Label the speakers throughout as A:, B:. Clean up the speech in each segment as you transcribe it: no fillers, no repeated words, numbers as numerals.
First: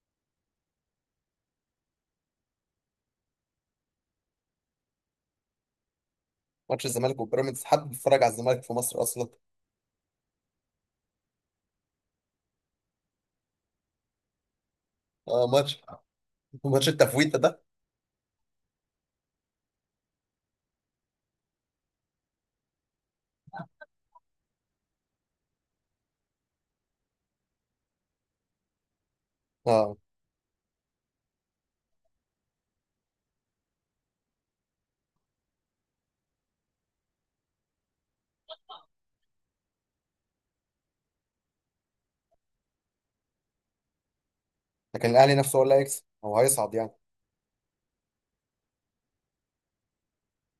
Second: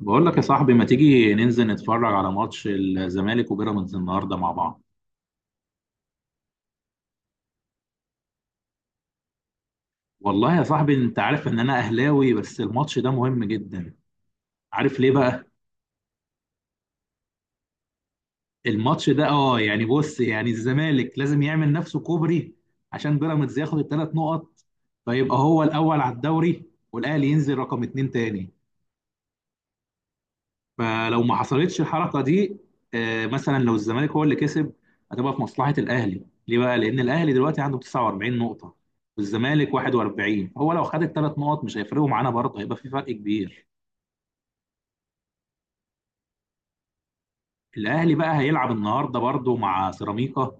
A: بقول لك يا صاحبي، ما تيجي ننزل نتفرج على ماتش الزمالك وبيراميدز النهارده مع بعض؟
B: ماتش الزمالك وبيراميدز. حد بيتفرج على الزمالك في مصر اصلا؟
A: والله يا صاحبي انت عارف ان انا اهلاوي، بس الماتش ده مهم جدا. عارف ليه بقى؟
B: اه، ماتش التفويته ده.
A: الماتش ده يعني بص، يعني الزمالك لازم يعمل نفسه كوبري عشان بيراميدز ياخد الثلاث نقط، فيبقى هو الاول على الدوري والاهلي ينزل رقم اتنين تاني.
B: اه،
A: فلو ما حصلتش الحركه دي، مثلا لو الزمالك هو اللي كسب، هتبقى في مصلحه الاهلي. ليه بقى؟ لان الاهلي دلوقتي عنده 49 نقطه والزمالك 41، هو لو خد الثلاث نقط مش هيفرقوا معانا برضه، هيبقى في فرق كبير.
B: لكن الاهلي نفسه هو اللي هيكسب. هو هيصعد يعني.
A: الاهلي بقى هيلعب النهارده برضه مع سيراميكا،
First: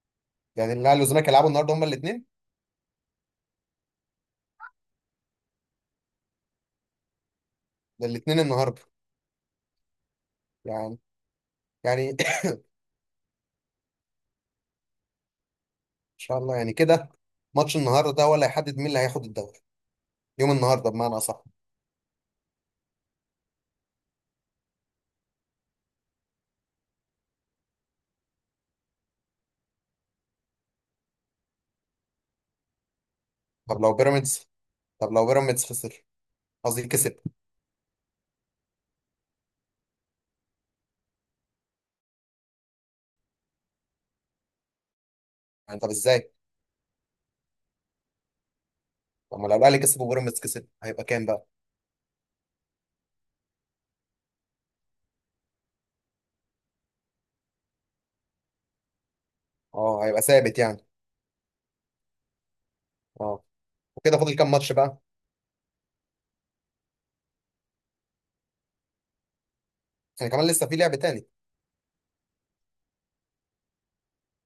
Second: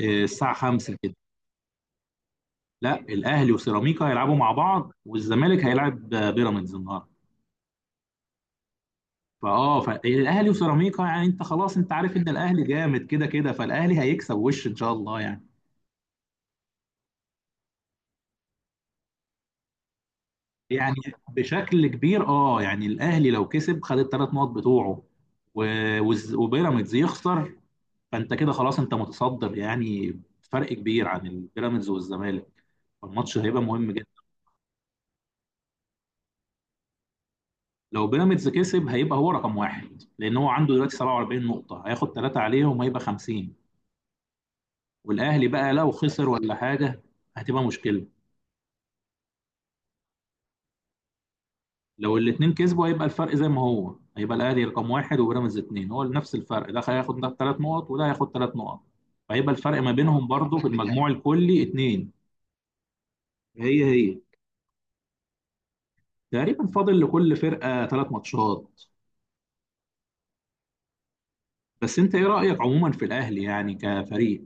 A: الساعه
B: يعني
A: 5
B: الاهلي
A: كده.
B: والزمالك هيلعبوا النهارده هما الاثنين؟
A: لا، الاهلي وسيراميكا هيلعبوا مع بعض، والزمالك هيلعب بيراميدز النهارده.
B: ده الاثنين النهارده؟
A: فاه، فالاهلي
B: يعني
A: وسيراميكا، يعني انت خلاص، انت
B: يعني
A: عارف
B: ان
A: ان الاهلي جامد كده كده، فالاهلي هيكسب وش ان شاء الله يعني.
B: شاء الله يعني كده. ماتش النهارده ده هو اللي هيحدد مين اللي هياخد الدوري. يوم النهارده
A: يعني
B: بمعنى اصح.
A: بشكل كبير، يعني الاهلي لو كسب خد الثلاث نقط بتوعه وبيراميدز يخسر، فانت كده خلاص، انت متصدر يعني، فرق كبير عن البيراميدز والزمالك. الماتش هيبقى
B: طب
A: مهم
B: لو
A: جدا.
B: بيراميدز طب لو بيراميدز خسر. قصدي كسب.
A: لو بيراميدز كسب هيبقى هو رقم واحد، لان هو عنده دلوقتي 47 نقطة، هياخد ثلاثة عليهم هيبقى 50. والاهلي بقى
B: يعني طب
A: لو خسر
B: ازاي؟
A: ولا حاجة هتبقى مشكلة.
B: طب ما لو الاهلي كسب وبيراميدز كسب هيبقى كام بقى؟
A: لو الاثنين كسبوا هيبقى الفرق زي ما هو، هيبقى الاهلي رقم واحد وبيراميدز اثنين، هو نفس الفرق، ده هياخد ده ثلاث نقط وده هياخد ثلاث نقط، فهيبقى الفرق ما
B: اه، هيبقى
A: بينهم برضه
B: ثابت
A: في
B: يعني.
A: المجموع الكلي اثنين.
B: اه.
A: هي
B: وكده
A: هي.
B: فاضل كام ماتش بقى؟
A: تقريبا فاضل لكل فرقه ثلاث ماتشات.
B: يعني كمان لسه في لعب تاني.
A: بس انت ايه رايك عموما في الاهلي يعني كفريق؟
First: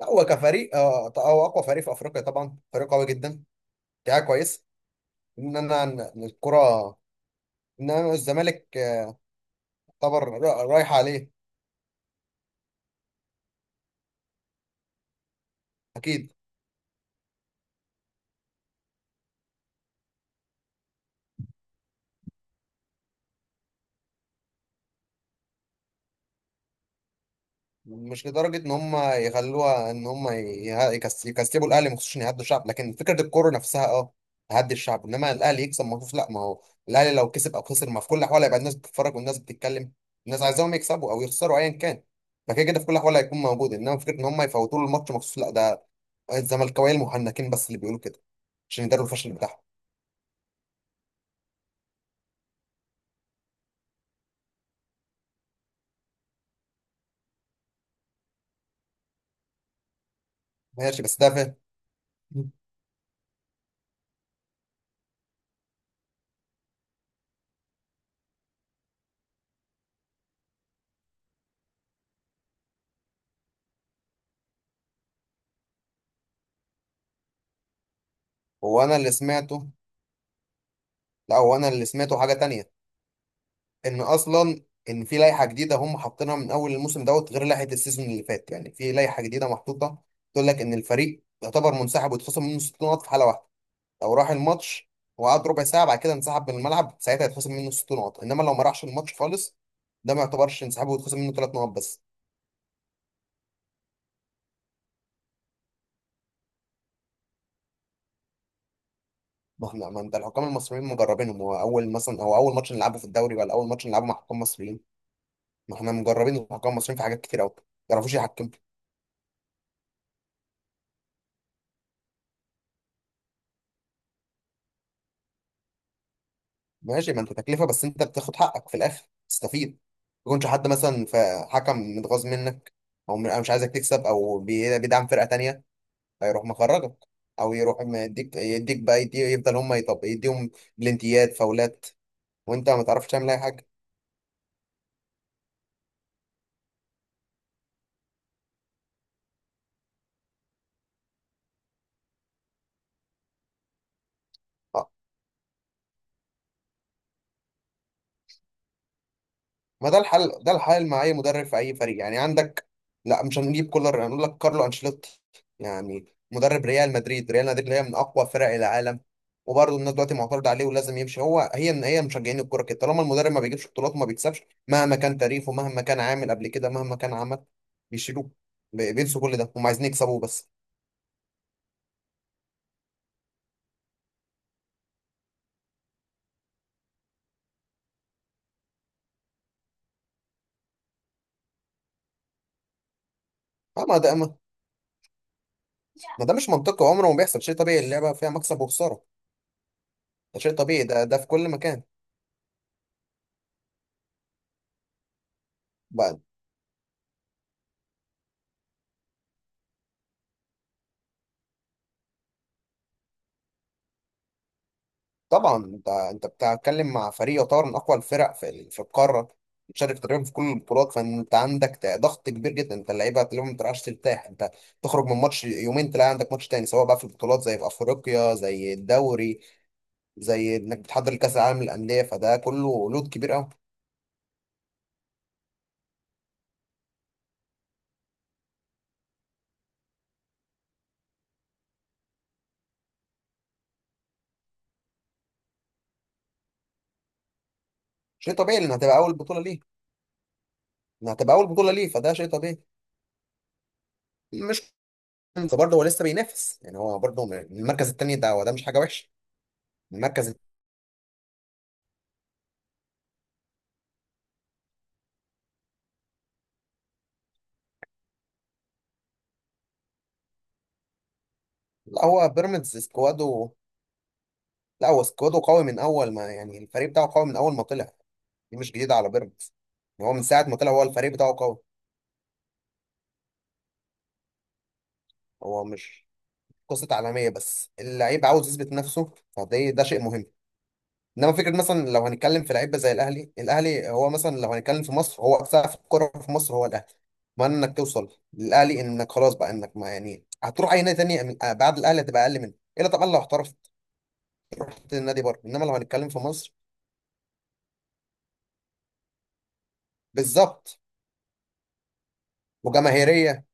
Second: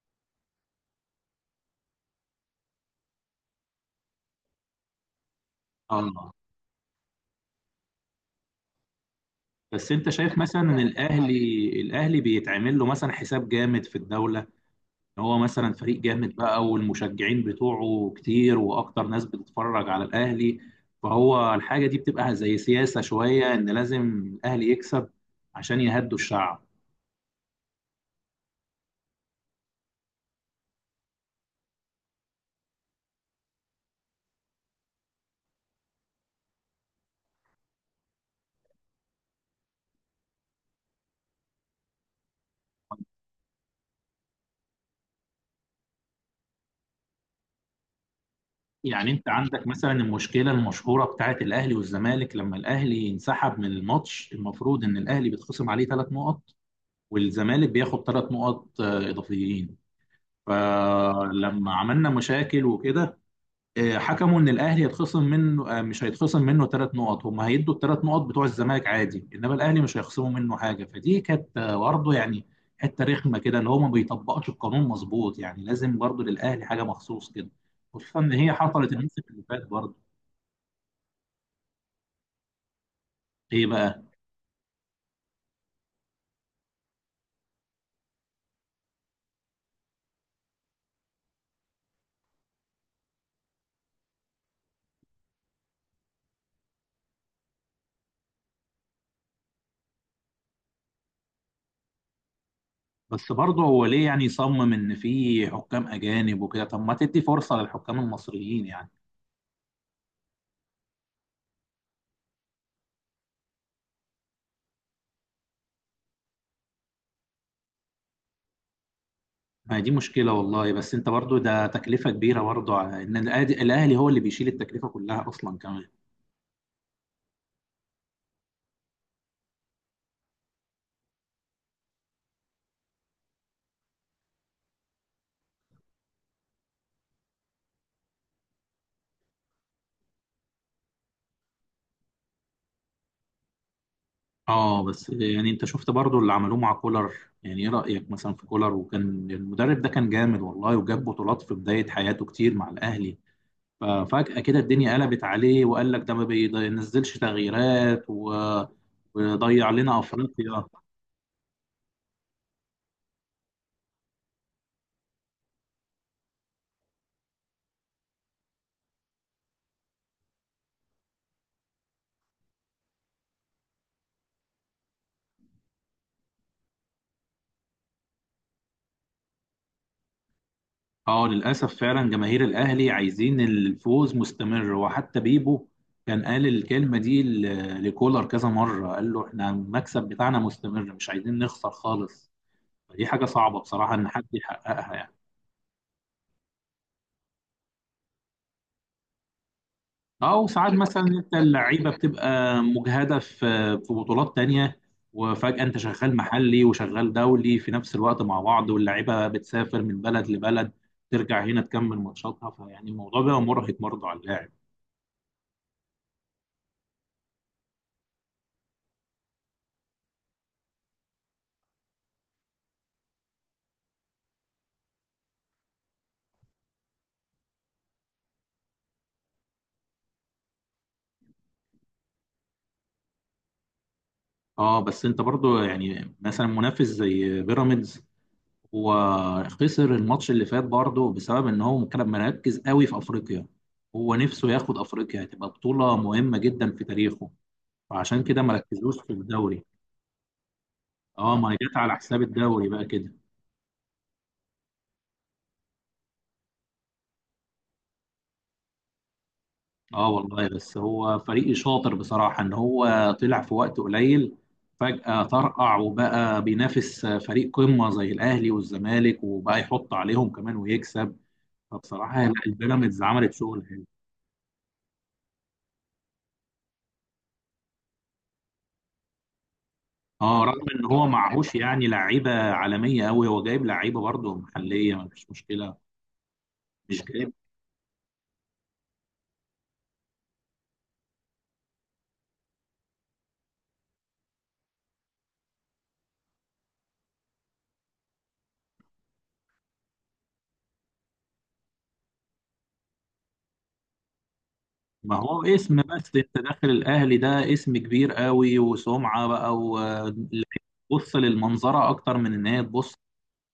B: لا، هو كفريق هو اقوى فريق في افريقيا طبعا. فريق قوي جدا. دفاع كويس. ان انا إن
A: اه،
B: الكره ان انا الزمالك آه،
A: بس انت
B: يعتبر
A: شايف مثلا ان
B: رايح عليه.
A: الاهلي بيتعمل له مثلا حساب جامد في الدوله، هو مثلا فريق
B: اكيد.
A: جامد بقى، والمشجعين بتوعه كتير، واكتر ناس بتتفرج على الاهلي، فهو الحاجه دي بتبقى زي سياسه شويه ان لازم الاهلي يكسب عشان يهدوا الشعب.
B: مش لدرجه ان هم يخلوها ان هم يكسبوا الاهلي مخصوص عشان يهدوا الشعب. لكن فكره الكوره نفسها اه تهدي الشعب. انما الاهلي يكسب مخصوص لا. ما هو الاهلي لو كسب او خسر، ما في كل الاحوال هيبقى الناس بتتفرج والناس بتتكلم. الناس عايزاهم يكسبوا او يخسروا ايا كان. فكده كده في كل الاحوال هيكون موجود. انما فكره ان هم يفوتوا له الماتش مخصوص لا، ده الزملكاويه المحنكين بس اللي بيقولوا كده. عشان يداروا
A: يعني انت
B: الفشل
A: عندك
B: بتاعهم.
A: مثلا المشكله المشهوره بتاعت الاهلي والزمالك، لما الاهلي ينسحب من الماتش المفروض ان الاهلي بيتخصم عليه ثلاث نقط والزمالك بياخد ثلاث نقط اضافيين.
B: ماشي، بس ده فين؟
A: فلما عملنا مشاكل وكده، حكموا ان الاهلي هيتخصم منه، مش هيتخصم منه ثلاث نقط، هم هيدوا الثلاث نقط بتوع الزمالك عادي، انما الاهلي مش هيخصموا منه حاجه. فدي كانت برضه يعني حته رخمه كده ان هو ما بيطبقش القانون مظبوط، يعني لازم برضه للاهلي حاجه مخصوص كده، خصوصا ان هي
B: هو
A: حصلت
B: انا اللي
A: الموسم اللي فات
B: سمعته.
A: برضه.
B: لا، هو انا اللي سمعته حاجه تانية.
A: ايه
B: ان
A: بقى؟
B: اصلا، ان في لائحه جديده هم حاطينها من اول الموسم دوت غير لائحه السيزون اللي فات. يعني في لائحه جديده محطوطه تقول لك ان الفريق يعتبر منسحب ويتخصم منه 60 نقط في حاله واحده. لو راح الماتش وقعد ربع ساعه بعد كده انسحب من الملعب، ساعتها يتخصم منه 60 نقط. انما لو ما راحش الماتش خالص، ده ما يعتبرش انسحاب ويتخصم منه 3 نقط بس.
A: بس برضه هو ليه يعني يصمم ان في حكام اجانب وكده؟ طب ما تدي فرصه للحكام المصريين يعني.
B: ما احنا ما انت الحكام المصريين مجربينهم. هو اول ماتش نلعبه في الدوري ولا اول ماتش نلعبه مع حكام مصريين؟ ما احنا مجربين الحكام المصريين في حاجات كتير قوي. ما يعرفوش يحكموا.
A: ما هي دي مشكله والله، بس انت برضه ده تكلفه كبيره برضه على ان الأهلي هو اللي بيشيل التكلفه كلها اصلا كمان.
B: ماشي، ما انت تكلفه، بس انت بتاخد حقك في الاخر تستفيد. ما يكونش حد مثلا فحكم متغاظ منك، او أو مش عايزك تكسب، او بيدعم فرقه تانية، فيروح مخرجك. او يروح يديك بقى يدي يفضل هم يطب يديهم بلنتيات فاولات، وانت ما تعرفش تعمل اي حاجه.
A: اه، بس يعني انت شفت برضو اللي عملوه مع كولر، يعني ايه رأيك مثلا في كولر وكان؟ المدرب ده كان جامد والله، وجاب بطولات في بداية حياته كتير مع الأهلي. ففجأة كده الدنيا قلبت عليه وقال لك ده ما بينزلش تغييرات ويضيع
B: ما ده
A: لنا
B: الحل ده
A: أفريقيا.
B: الحل مع اي مدرب في اي فريق يعني عندك. لا، مش هنجيب كولر هنقول لك كارلو انشيلوتي. يعني مدرب ريال مدريد. ريال مدريد اللي هي من اقوى فرق العالم، وبرضه الناس دلوقتي معترضه عليه ولازم يمشي. هي ان هي مشجعين الكوره كده، طالما المدرب ما بيجيبش بطولات وما بيكسبش، مهما كان تاريخه، مهما كان عامل قبل كده، مهما كان عمل، بيشيلوه. بينسوا كل ده، هم عايزين يكسبوه بس.
A: اه، للأسف فعلا جماهير الأهلي عايزين الفوز مستمر، وحتى بيبو كان قال الكلمة دي لكولر كذا مرة، قال له احنا المكسب بتاعنا مستمر مش عايزين نخسر خالص. دي حاجة صعبة
B: آه،
A: بصراحة
B: ما
A: إن
B: ده
A: حد
B: ما
A: يحققها يعني.
B: ما ده مش منطقي، عمره ما بيحصل. شيء طبيعي، اللعبه فيها مكسب وخساره.
A: اه،
B: ده شيء
A: وساعات
B: طبيعي.
A: مثلا
B: ده في
A: انت
B: كل مكان.
A: اللعيبه بتبقى مجهده في في بطولات تانية، وفجاه انت شغال محلي وشغال دولي في نفس الوقت مع بعض، واللعيبه بتسافر من بلد لبلد، ترجع هنا تكمل ماتشاتها، فيعني الموضوع بقى مرهق برضه على اللاعب.
B: طبعا، انت بتتكلم مع فريق يعتبر من اقوى الفرق في القاره. بتشارك تقريبا في كل البطولات، فانت عندك ضغط كبير جدا. انت اللعيبه تلاقيهم ما بتعرفش ترتاح. انت تخرج من ماتش يومين تلاقي عندك ماتش تاني، سواء بقى في البطولات زي في افريقيا، زي الدوري، زي انك بتحضر لكاس العالم للانديه. فده كله لود كبير قوي.
A: اه، بس انت برضه يعني مثلا منافس زي بيراميدز، هو خسر الماتش اللي فات برضه بسبب ان هو كان مركز قوي في افريقيا، هو نفسه ياخد افريقيا هتبقى بطوله مهمه جدا في تاريخه، فعشان
B: شيء
A: كده
B: طبيعي لان هتبقى
A: مركزوش في
B: اول بطوله ليه.
A: الدوري.
B: ان
A: اه،
B: هتبقى اول
A: ما هي
B: بطوله
A: جت
B: ليه
A: على
B: فده
A: حساب
B: شيء طبيعي.
A: الدوري بقى كده.
B: مش انت برضه، هو لسه بينافس يعني. هو برضه من المركز الثاني ده، وده مش حاجه وحشه.
A: اه
B: المركز الت-
A: والله، بس هو فريق شاطر بصراحة، ان هو طلع في وقت قليل فجأة طرقع وبقى بينافس فريق قمة زي الاهلي والزمالك، وبقى يحط عليهم كمان ويكسب.
B: لا،
A: فبصراحة
B: هو
A: لا،
B: بيراميدز
A: البيراميدز عملت
B: سكواده.
A: شغل حلو.
B: لا، هو سكواده قوي من اول ما، يعني الفريق بتاعه قوي من اول ما طلع. دي مش جديده على بيراميدز. يعني هو من ساعه
A: اه،
B: ما
A: رغم
B: طلع هو
A: ان هو
B: الفريق بتاعه
A: معهوش
B: قوي.
A: يعني لعيبة عالمية قوي، هو جايب لعيبة برضه محلية مفيش
B: هو
A: مشكلة.
B: مش قصه
A: مش
B: عالميه، بس اللعيب عاوز يثبت نفسه. فده شيء مهم. انما فكره مثلا لو هنتكلم في لعيبه زي الاهلي. الاهلي هو مثلا لو هنتكلم في مصر هو سقف الكوره في مصر هو الاهلي. ما انك توصل للاهلي انك خلاص بقى، انك ما يعني هتروح اي نادي تاني بعد الاهلي هتبقى اقل منه. الا طبعا لو احترفت رحت
A: ما
B: النادي بره،
A: هو
B: انما لو
A: اسم،
B: هنتكلم
A: بس
B: في
A: انت
B: مصر.
A: داخل الاهلي ده اسم كبير قوي وسمعه بقى،
B: بالظبط.
A: وتبص للمنظره اكتر من ان هي تبص.
B: وجماهيريه.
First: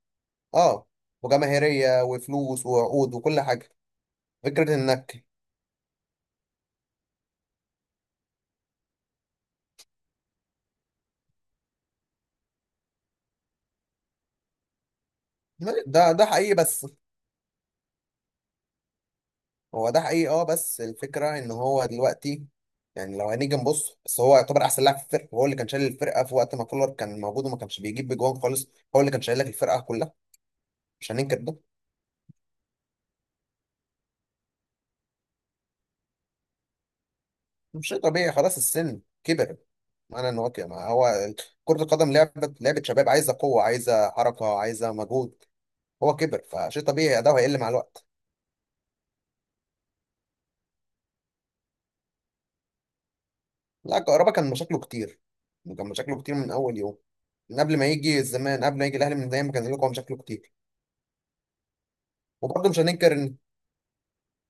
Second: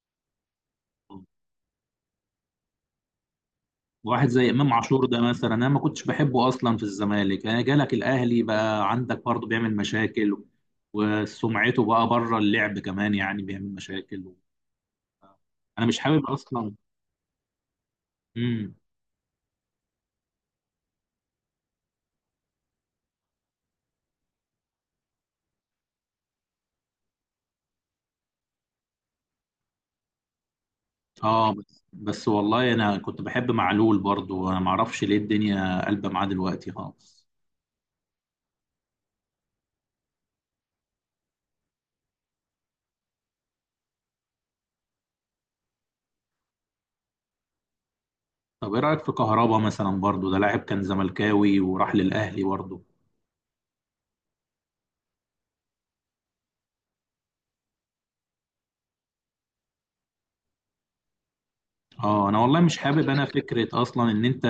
B: اه. وجماهيريه وفلوس وعقود وكل حاجه.
A: واحد زي امام
B: فكره
A: عاشور ده
B: انك
A: مثلا، انا ما كنتش بحبه اصلا في الزمالك، انا جالك الاهلي بقى عندك برضه بيعمل مشاكل، وسمعته بقى بره اللعب كمان يعني بيعمل مشاكل. انا مش
B: ده
A: حابب
B: حقيقي
A: اصلا.
B: بس.
A: امم.
B: هو ده حقيقي اه، بس الفكره ان هو دلوقتي، يعني لو هنيجي نبص، بس هو يعتبر احسن لاعب في الفرقه. هو اللي كان شايل الفرقه في وقت ما كولر كان موجود وما كانش بيجيب بجوان خالص. هو اللي كان شايل لك الفرقه كلها. مش هننكر
A: اه،
B: ده.
A: بس بس والله انا كنت بحب معلول برضه، انا ما اعرفش ليه الدنيا قلبه معاه دلوقتي خالص.
B: مش شيء طبيعي خلاص، السن كبر. انا نواكي. ما هو كرة القدم لعبة، لعبة شباب، عايزة قوة، عايزة حركة، عايزة مجهود. هو كبر فشيء طبيعي ده هيقل مع الوقت.
A: طب ايه رايك في كهربا مثلا برضو؟ ده لاعب كان زملكاوي وراح للاهلي برضو.
B: لا، كهربا كان مشاكله كتير. كان مشاكله كتير من اول يوم، من قبل ما يجي الزمان، قبل ما يجي الاهلي، من دايما كان لكم مشاكله كتير.
A: اه، انا والله
B: وبرضه
A: مش
B: مش
A: حابب،
B: هننكر
A: انا
B: ان
A: فكره اصلا ان انت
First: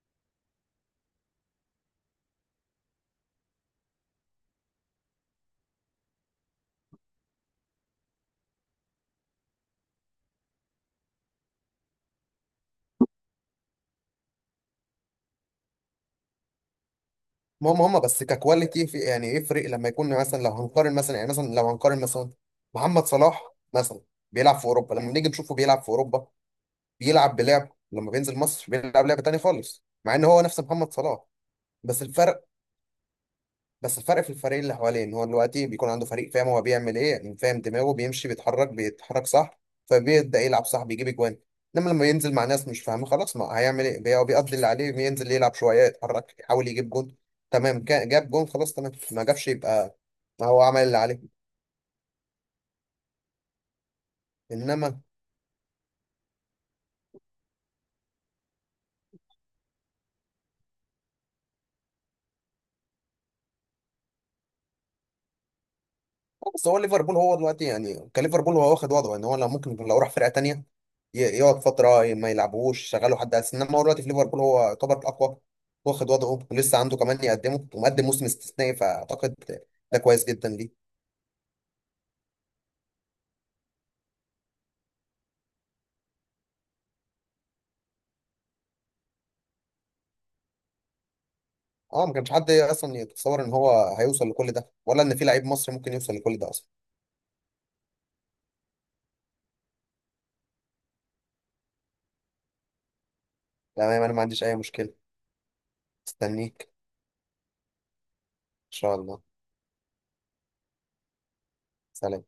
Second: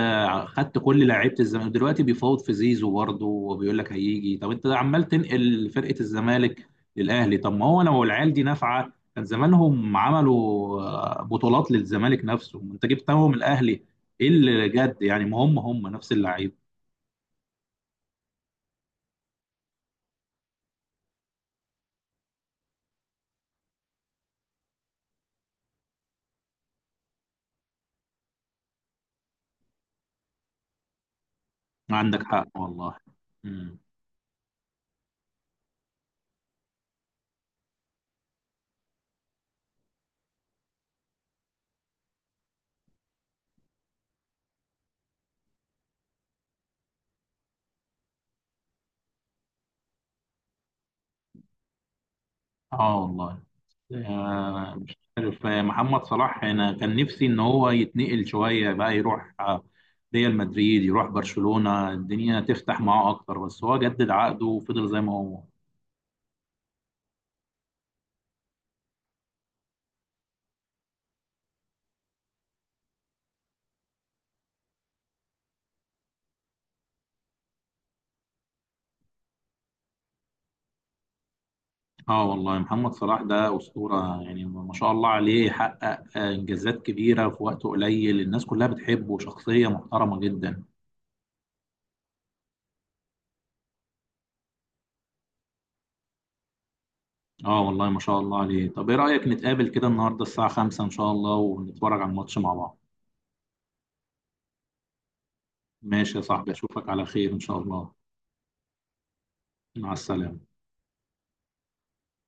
A: خدت كل لعيبه الزمالك. دلوقتي بيفاوض في زيزو برضو، وبيقول لك هيجي. طب انت عمال تنقل فرقه الزمالك للاهلي، طب ما هو لو العيال دي نافعه كان زمانهم عملوا بطولات للزمالك نفسه، انت جبتهم الاهلي ايه اللي جد يعني؟ ما هم هم نفس اللعيبه.
B: هم هم بس ككواليتي، في يعني يفرق لما يكون مثلا. لو هنقارن مثلا محمد صلاح مثلا بيلعب في اوروبا. لما نيجي نشوفه بيلعب في اوروبا بيلعب. لما بينزل مصر بيلعب لعبه تانيه خالص مع ان هو نفس محمد صلاح. بس
A: عندك حق
B: الفرق،
A: والله. امم.
B: بس الفرق في الفريق اللي حواليه. ان هو دلوقتي بيكون عنده فريق فاهم هو بيعمل ايه، يعني فاهم دماغه بيمشي، بيتحرك بيتحرك صح، فبيبدا يلعب صح بيجيب اجوان. انما لما ينزل مع ناس مش فاهمه خلاص ما هيعمل ايه. هو بيقضي اللي عليه، بينزل يلعب شويه، يتحرك، يحاول يجيب جون. تمام جاب جون خلاص تمام، ما جابش يبقى ما هو عمل اللي عليه.
A: اه والله مش
B: انما
A: عارف، محمد صلاح انا كان نفسي ان هو يتنقل شويه بقى، يروح ريال مدريد، يروح برشلونه، الدنيا تفتح معاه اكتر، بس هو جدد عقده وفضل زي ما هو.
B: بس هو ليفربول، هو دلوقتي يعني كليفربول هو واخد وضعه يعني. هو لو ممكن لو راح فرقه تانيه يقعد فتره ما يلعبوش شغاله حد اساسي. انما هو دلوقتي في ليفربول هو يعتبر الاقوى، واخد وضعه ولسه عنده كمان يقدمه، ومقدم موسم استثنائي. فاعتقد ده كويس جدا ليه.
A: اه والله، محمد صلاح ده اسطوره يعني، ما شاء الله عليه، حقق انجازات كبيره في وقت قليل، الناس كلها بتحبه، شخصيه محترمه جدا.
B: اه، ما كانش حد اصلا يتصور ان هو هيوصل لكل ده، ولا ان في لعيب مصري ممكن يوصل لكل ده اصلا.
A: اه والله ما شاء الله عليه. طب ايه رايك نتقابل كده النهارده الساعه 5 ان شاء الله ونتفرج على الماتش مع بعض؟
B: تمام، انا ما عنديش اي مشكله.
A: ماشي يا صاحبي،
B: استنيك
A: اشوفك على خير ان شاء الله.
B: ان شاء الله.
A: مع السلامه.
B: سلام.